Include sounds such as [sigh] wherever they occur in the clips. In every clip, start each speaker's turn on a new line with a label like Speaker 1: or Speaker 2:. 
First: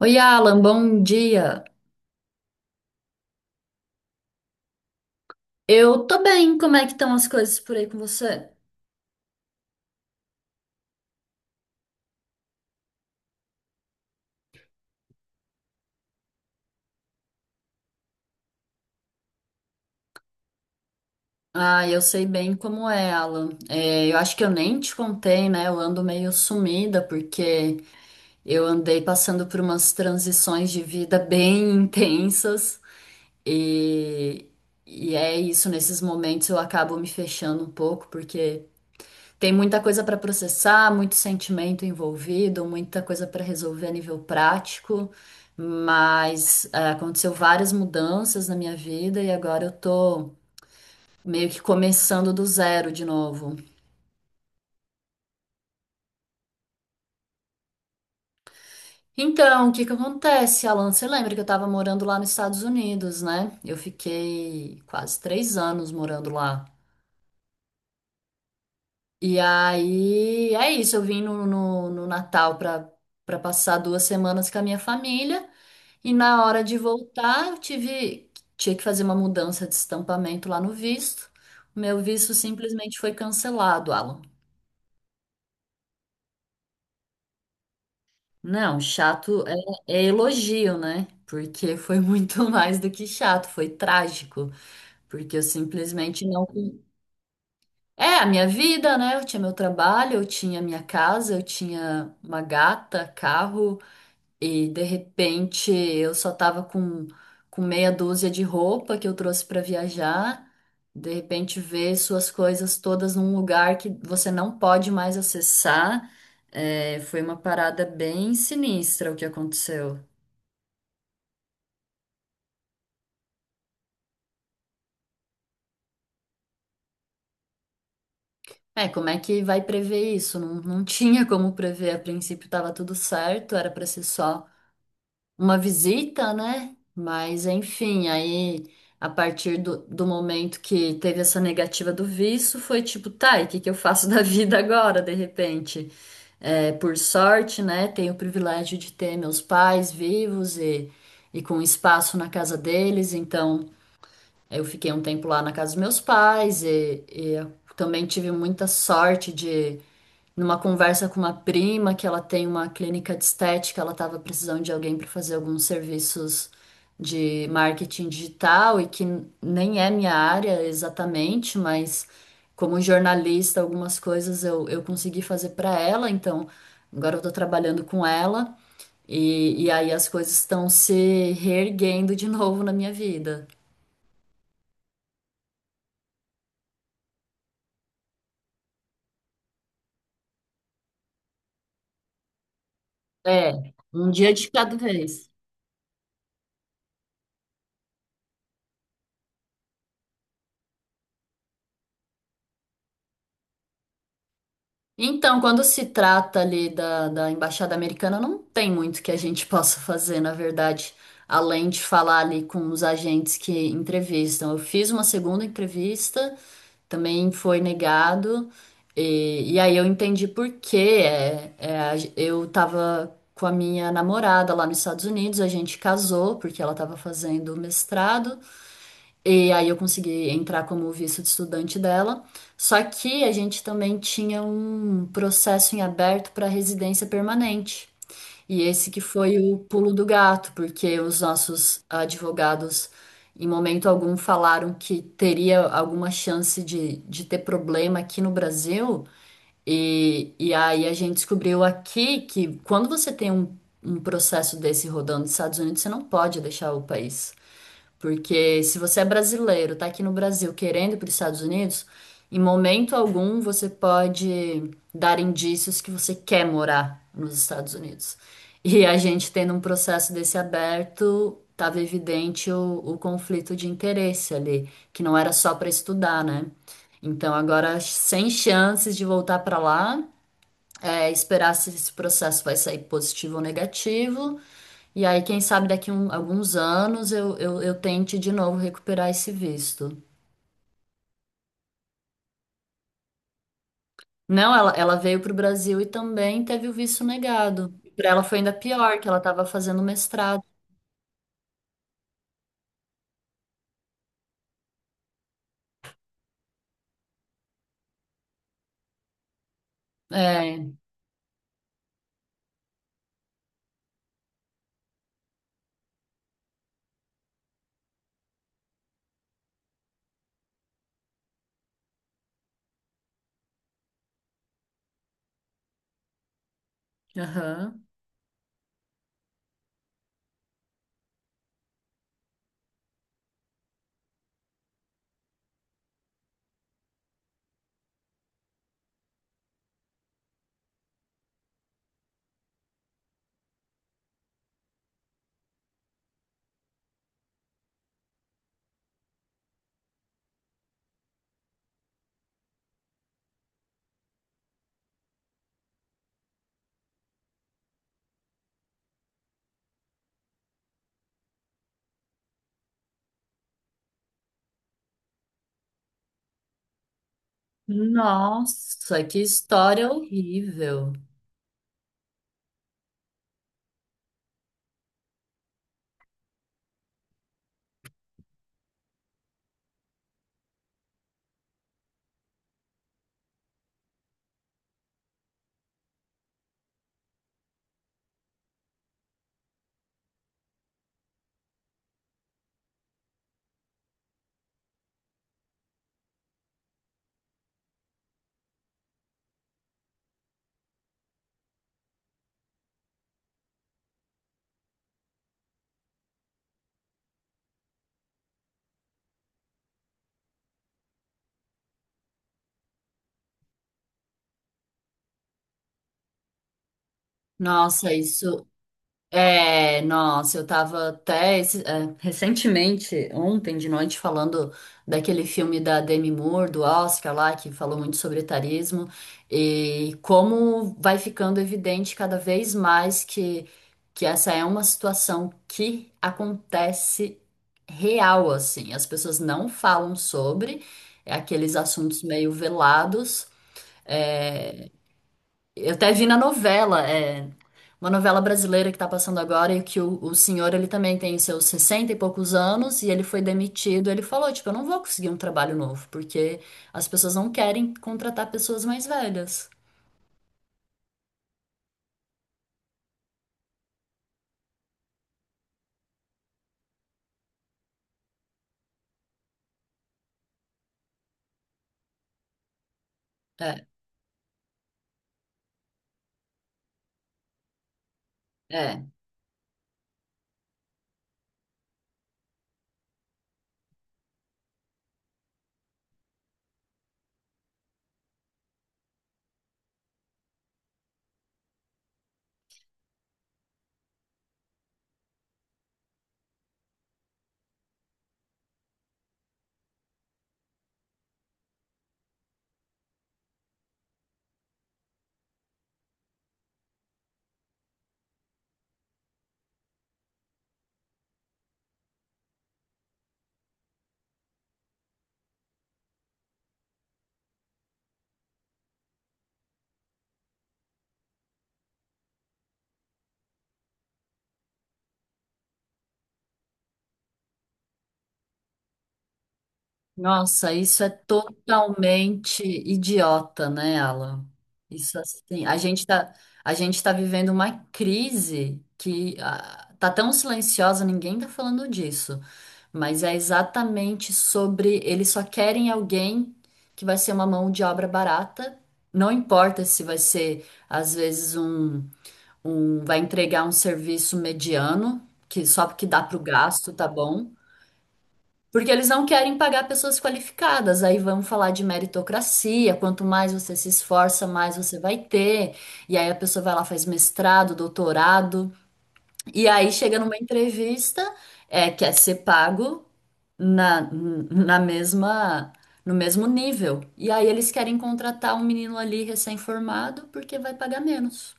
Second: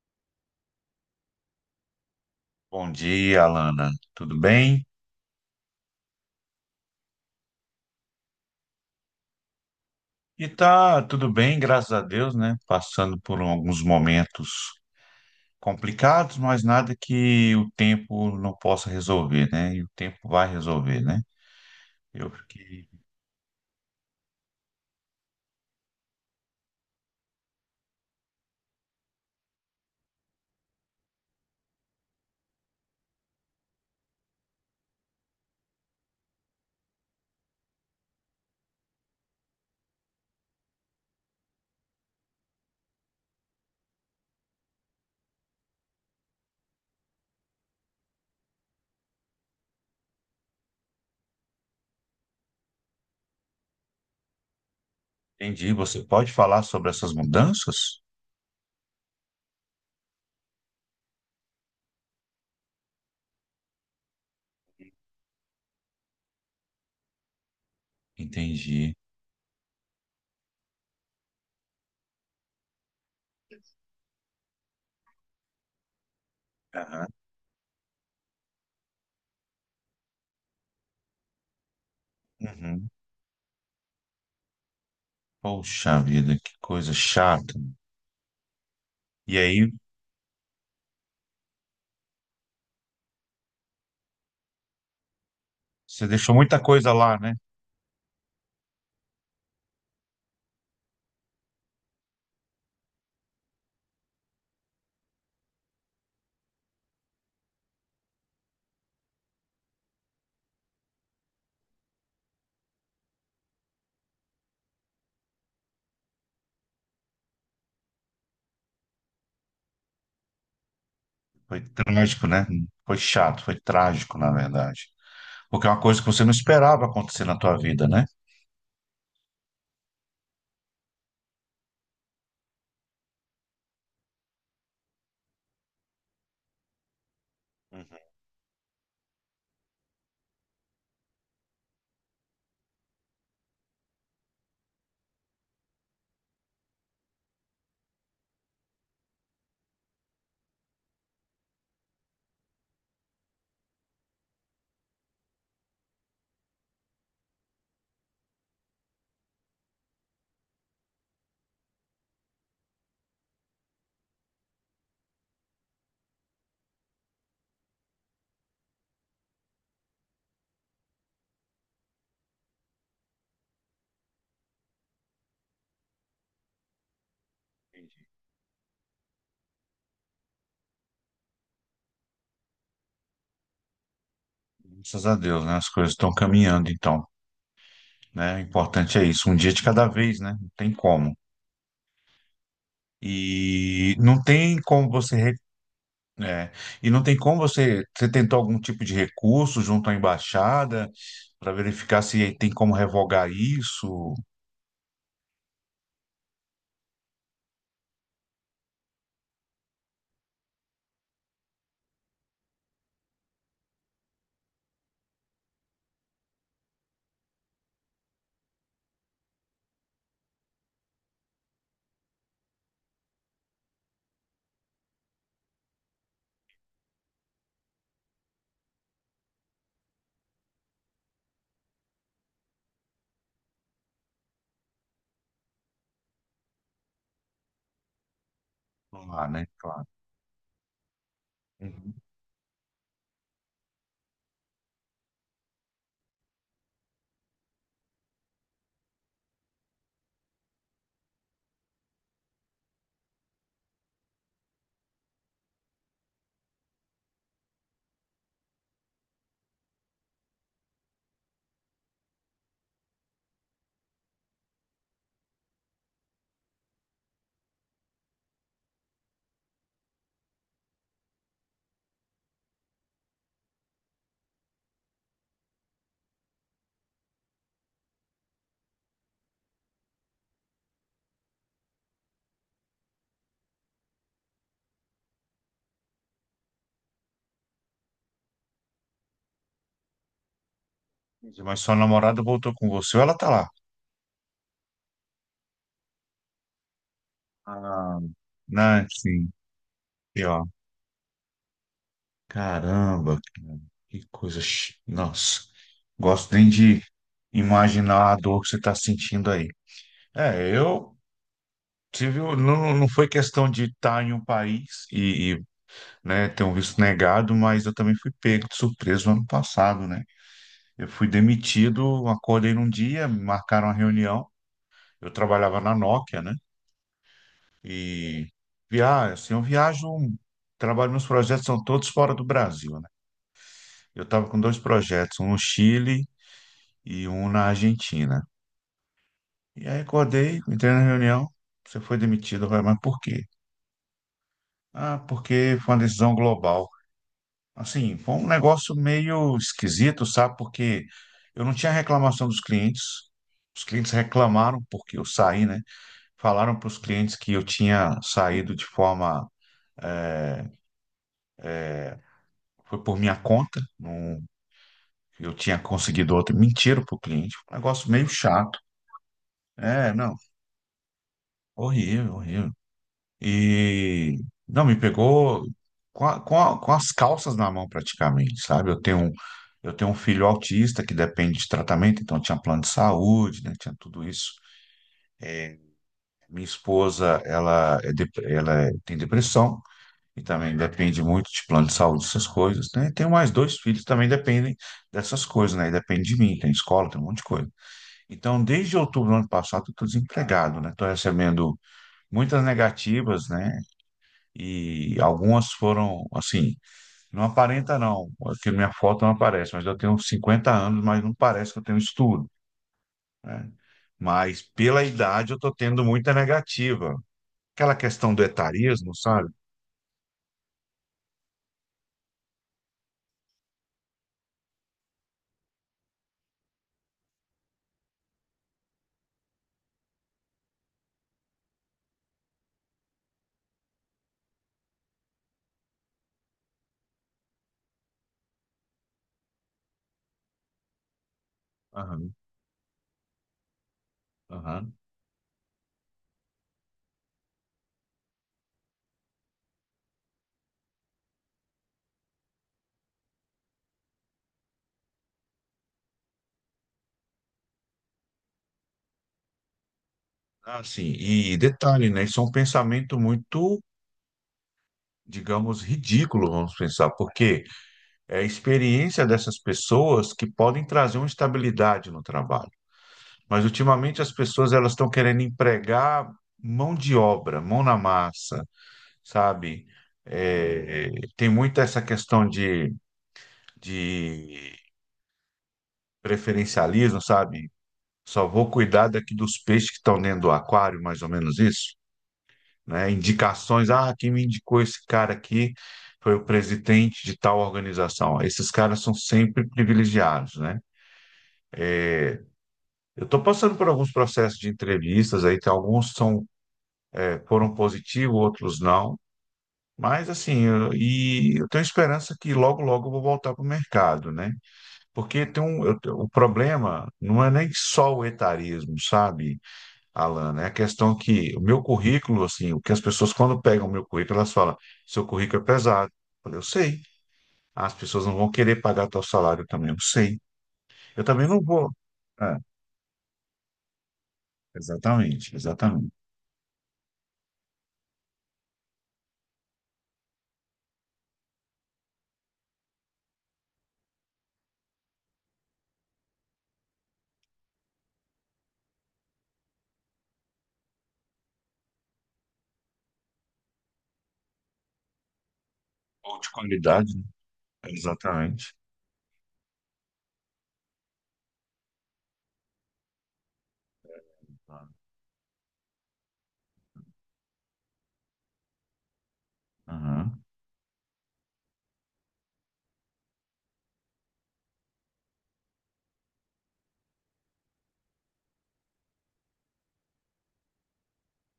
Speaker 1: Oi, Alan, bom dia.
Speaker 2: Bom dia, Alana. Tudo bem?
Speaker 1: Eu tô bem, como é que estão as coisas por aí com você?
Speaker 2: E tá tudo bem, graças a Deus, né? Passando por alguns momentos complicados, mas nada que o tempo não possa resolver, né? E o tempo vai resolver, né?
Speaker 1: Ah, eu sei
Speaker 2: Eu
Speaker 1: bem
Speaker 2: fiquei...
Speaker 1: como é, Alan. É, eu acho que eu nem te contei, né? Eu ando meio sumida porque eu andei passando por umas transições de vida bem [laughs] intensas e, e é isso, nesses momentos eu acabo me fechando um pouco porque tem muita coisa para processar, muito sentimento envolvido, muita coisa para resolver a nível prático, mas é, aconteceu várias mudanças na minha vida e agora eu tô meio que começando do zero de novo.
Speaker 2: Entendi. Você pode falar sobre essas mudanças?
Speaker 1: Então, o que que acontece, Alan? Você lembra que eu tava morando lá nos Estados Unidos, né? Eu fiquei quase 3 anos morando lá.
Speaker 2: Entendi.
Speaker 1: E aí, é isso, eu vim no Natal para passar 2 semanas com a minha família. E na hora de
Speaker 2: Aham.
Speaker 1: voltar, tinha que fazer uma mudança de estampamento lá no visto. O meu visto
Speaker 2: Uhum.
Speaker 1: simplesmente foi cancelado, Alan.
Speaker 2: Poxa vida, que coisa chata.
Speaker 1: Não,
Speaker 2: E
Speaker 1: chato é,
Speaker 2: aí,
Speaker 1: é elogio, né? Porque foi muito [laughs] mais do que chato, foi trágico. Porque eu
Speaker 2: você
Speaker 1: simplesmente
Speaker 2: deixou
Speaker 1: não.
Speaker 2: muita coisa lá, né?
Speaker 1: É a minha vida, né? Eu tinha meu trabalho, eu tinha minha casa, eu tinha uma gata, carro. E de repente eu só tava com meia dúzia de roupa que eu trouxe para viajar. De repente ver suas coisas todas num lugar que você não pode mais acessar. É, foi uma parada bem sinistra o que aconteceu.
Speaker 2: Foi trágico, né? Foi chato, foi trágico, na verdade. Porque é uma coisa que você não esperava acontecer na tua vida, né?
Speaker 1: É, como é que vai prever isso? Não, não [laughs] tinha como prever. A princípio estava tudo certo, era para ser só uma visita, né? Mas enfim,
Speaker 2: Uhum.
Speaker 1: aí a partir do momento que teve essa negativa do visto, foi tipo, tá, e o que que eu faço [laughs] da vida agora, de repente? É, por sorte, né? Tenho o privilégio de ter meus pais vivos e com espaço na casa deles, então eu fiquei um tempo lá na casa dos meus pais e eu também tive muita sorte de numa conversa com uma prima que ela tem uma clínica de estética, ela estava precisando de alguém para fazer alguns serviços de marketing digital e que nem é minha área exatamente, mas como jornalista, algumas coisas eu consegui fazer para ela, então agora eu estou trabalhando com ela e aí as coisas estão se reerguendo de [laughs] novo na minha vida.
Speaker 2: Graças a Deus, né? As coisas estão caminhando, então, né? O importante é isso, um dia de cada vez, né? Não tem como.
Speaker 1: É,
Speaker 2: E
Speaker 1: um
Speaker 2: não
Speaker 1: dia de
Speaker 2: tem
Speaker 1: cada
Speaker 2: como você,
Speaker 1: vez.
Speaker 2: é, e não tem como você, você tentou algum tipo de recurso junto à embaixada para verificar se tem como revogar isso
Speaker 1: Então, quando se trata ali da Embaixada Americana, não tem muito que a gente [laughs] possa fazer, na verdade, além de falar ali com os agentes que entrevistam. Eu fiz uma segunda entrevista, também foi negado, e aí eu entendi por quê. Eu estava com a minha namorada lá nos Estados Unidos, a gente casou porque ela estava fazendo mestrado. E aí eu consegui entrar como visto de estudante dela. Só que a gente também tinha um processo em aberto para residência permanente. E esse que
Speaker 2: lá,
Speaker 1: foi
Speaker 2: né?
Speaker 1: o
Speaker 2: Claro.
Speaker 1: pulo do gato, porque os nossos
Speaker 2: Uhum.
Speaker 1: advogados, em momento algum, falaram que teria alguma chance de ter problema aqui no Brasil. E aí a gente descobriu aqui que quando você tem um processo desse rodando nos Estados Unidos, você não pode deixar o país. Porque se você é brasileiro, tá aqui no Brasil querendo ir para os Estados Unidos, em momento algum você pode dar indícios que você quer morar nos Estados Unidos. E a gente tendo um processo desse aberto, tava evidente o conflito de interesse ali, que não era só para estudar, né? Então agora sem chances de voltar para lá, é, esperar se esse processo vai sair positivo ou negativo. E aí, quem sabe daqui um, alguns anos eu tente de novo recuperar esse visto.
Speaker 2: Mas sua namorada voltou com você, ou ela tá lá?
Speaker 1: Não, ela veio para o Brasil e também teve o visto negado.
Speaker 2: Ah,
Speaker 1: Para ela foi ainda
Speaker 2: né?
Speaker 1: pior, que ela
Speaker 2: Sim.
Speaker 1: estava fazendo mestrado.
Speaker 2: Caramba, cara, que coisa. Nossa, gosto nem de imaginar a dor que você está sentindo aí.
Speaker 1: É.
Speaker 2: Eu Não, não foi questão de estar em um país né, ter um visto negado, mas eu também fui pego de surpresa no ano passado, né? Eu fui demitido, acordei num dia, me marcaram uma reunião. Eu trabalhava na Nokia, né?
Speaker 1: Aham.
Speaker 2: E viajo, assim, eu viajo, trabalho, meus projetos são todos fora do Brasil, né? Eu estava com dois projetos, um no Chile e um na Argentina. E aí acordei, entrei na reunião, você foi demitido, vai, mas por quê? Ah, porque foi uma decisão global. Assim, foi um negócio meio esquisito, sabe? Porque eu não tinha reclamação dos clientes. Os clientes reclamaram porque eu saí, né? Falaram para os clientes que eu tinha saído de forma, eh, foi por minha conta, não, eu tinha conseguido outro. Mentiram para o cliente. Um negócio meio chato.
Speaker 1: Nossa, que história
Speaker 2: É, não,
Speaker 1: horrível.
Speaker 2: horrível, horrível. E não, me pegou com as calças na mão praticamente, sabe? Eu tenho um filho autista que depende de tratamento, então tinha plano de saúde, né? Tinha tudo isso. Minha esposa, ela, tem depressão e também depende muito de plano de saúde, essas coisas, né? Tenho mais dois filhos que também dependem dessas coisas, né? E depende de mim, tem escola, tem um monte de coisa. Então, desde outubro do ano passado, eu estou desempregado, né? Estou recebendo muitas negativas, né? E algumas foram, assim, não aparenta não, porque minha foto não aparece, mas eu tenho 50 anos, mas não parece que eu tenho estudo, né? Mas pela idade eu estou tendo muita negativa. Aquela
Speaker 1: Nossa,
Speaker 2: questão do
Speaker 1: isso.
Speaker 2: etarismo, sabe?
Speaker 1: É, nossa, eu tava até esse- é, recentemente, ontem de noite, falando daquele filme da Demi Moore, do Oscar lá, que falou muito sobre etarismo, e como vai ficando evidente cada vez mais que essa é uma situação que acontece real, assim. As pessoas não falam sobre é aqueles assuntos
Speaker 2: Aham,
Speaker 1: meio velados.
Speaker 2: aham.
Speaker 1: Eu até vi na novela, é, uma novela brasileira que tá passando agora, e que o senhor, ele também tem seus 60 e poucos anos, e ele foi demitido. Ele falou, tipo, eu não vou conseguir um trabalho novo, porque as pessoas não querem contratar pessoas mais velhas.
Speaker 2: Assim, e detalhe, né? Isso é um pensamento muito, digamos, ridículo, vamos pensar, porque é a experiência dessas pessoas que podem trazer uma estabilidade no trabalho. Mas
Speaker 1: É,
Speaker 2: ultimamente as pessoas elas estão querendo empregar mão de obra, mão na massa,
Speaker 1: é.
Speaker 2: sabe? É, tem muito essa questão de preferencialismo, sabe? Só vou cuidar daqui dos peixes que estão dentro do aquário, mais ou menos isso, né? Indicações, ah, quem me indicou esse cara aqui foi o presidente de tal organização. Esses caras são sempre privilegiados, né? Eu estou passando por alguns processos de entrevistas aí, tem alguns são, foram positivos, outros não. Mas assim, e eu tenho esperança que logo, logo eu vou voltar para o mercado, né? Porque o problema não é nem só o etarismo, sabe, Alan? É a questão que o meu currículo, assim, o que as pessoas quando pegam o meu currículo, elas falam, seu currículo é pesado. Eu falei, eu sei. As pessoas não vão querer pagar tal salário também, eu sei.
Speaker 1: Nossa, isso é
Speaker 2: Eu também não vou. É,
Speaker 1: totalmente idiota, né, Alan? Isso
Speaker 2: exatamente,
Speaker 1: assim,
Speaker 2: exatamente.
Speaker 1: a gente tá vivendo uma crise que ah, tá tão silenciosa, ninguém tá falando disso. Mas é exatamente sobre eles só querem alguém que vai ser uma mão de obra barata. Não importa se vai ser, às vezes, um vai entregar um serviço mediano, que só que dá para
Speaker 2: Ou
Speaker 1: o
Speaker 2: de
Speaker 1: gasto, tá
Speaker 2: qualidade, né?
Speaker 1: bom?
Speaker 2: Exatamente.
Speaker 1: Porque eles não querem pagar pessoas qualificadas. Aí vamos falar de meritocracia. Quanto mais você se esforça, mais você vai ter. E aí a pessoa vai lá, faz mestrado, doutorado. E aí chega numa
Speaker 2: Aham.
Speaker 1: entrevista, é, quer ser pago na mesma, no mesmo nível. E aí eles querem contratar um menino ali recém-formado porque vai pagar menos.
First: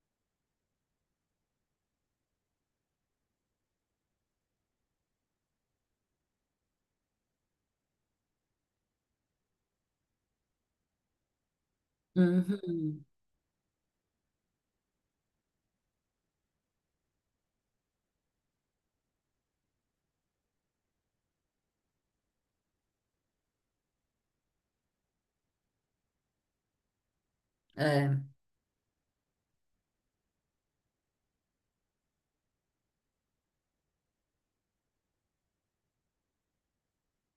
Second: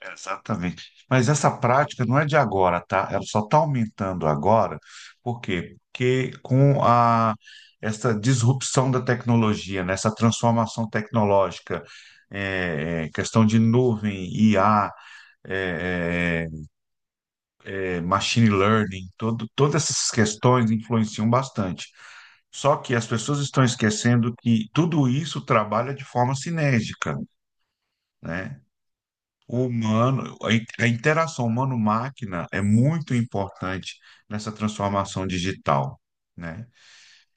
Speaker 2: Exatamente. Mas essa prática não é de agora, tá? Ela só está aumentando agora. Por quê? Porque com a, essa disrupção da tecnologia, né? Essa transformação tecnológica,
Speaker 1: Uhum,
Speaker 2: questão de nuvem, IA, é, machine learning, todo, todas essas questões influenciam bastante. Só que as pessoas estão esquecendo que tudo isso trabalha de forma sinérgica.
Speaker 1: é,
Speaker 2: Né? O humano, a interação humano-máquina é muito importante nessa transformação digital, né?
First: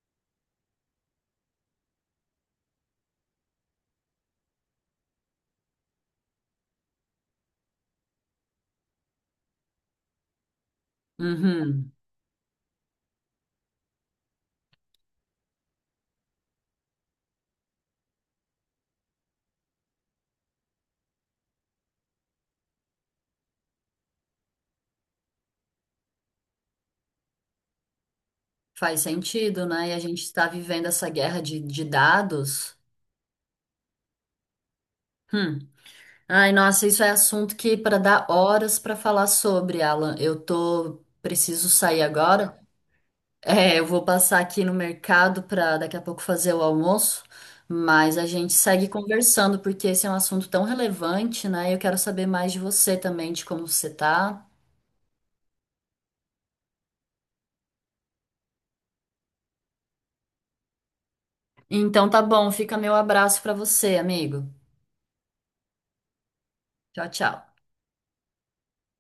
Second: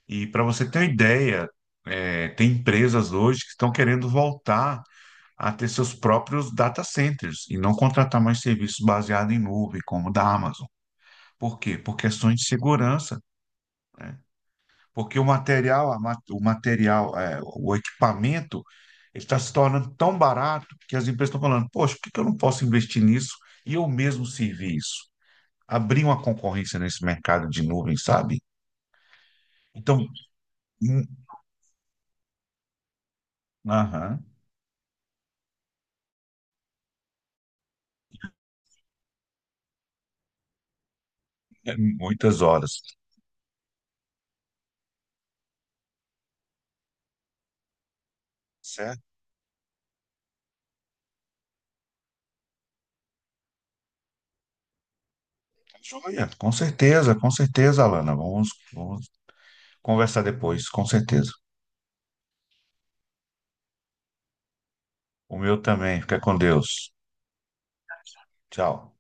Speaker 2: E para você ter uma ideia, é, tem empresas hoje que estão querendo voltar a ter seus próprios data centers e não contratar mais serviços baseados em nuvem, como o da Amazon. Por quê?
Speaker 1: uhum.
Speaker 2: Por questões de segurança. Porque o material, é, o equipamento, ele está se tornando tão barato que as empresas estão falando, poxa, por que que eu não posso investir nisso e eu mesmo servir isso? Abrir uma concorrência nesse mercado de nuvem, sabe?
Speaker 1: Faz sentido, né? E a
Speaker 2: Então,
Speaker 1: gente está vivendo
Speaker 2: hum,
Speaker 1: essa guerra de dados.
Speaker 2: aham,
Speaker 1: Hum. Ai, nossa, isso é assunto que para dar horas para falar sobre, Alan. Eu tô preciso
Speaker 2: é
Speaker 1: sair
Speaker 2: muitas
Speaker 1: agora.
Speaker 2: horas.
Speaker 1: É, eu vou passar aqui no mercado para daqui a pouco fazer o almoço, mas a gente segue
Speaker 2: Certo?
Speaker 1: conversando porque esse é um assunto tão relevante, né? Eu quero saber mais de você também, de como você tá.
Speaker 2: Tá joia, com certeza, Alana. Vamos, vamos conversar depois, com certeza.
Speaker 1: Então tá bom, fica meu abraço para você, amigo.
Speaker 2: O meu também. Fica com Deus.
Speaker 1: Tchau, tchau.
Speaker 2: Tchau.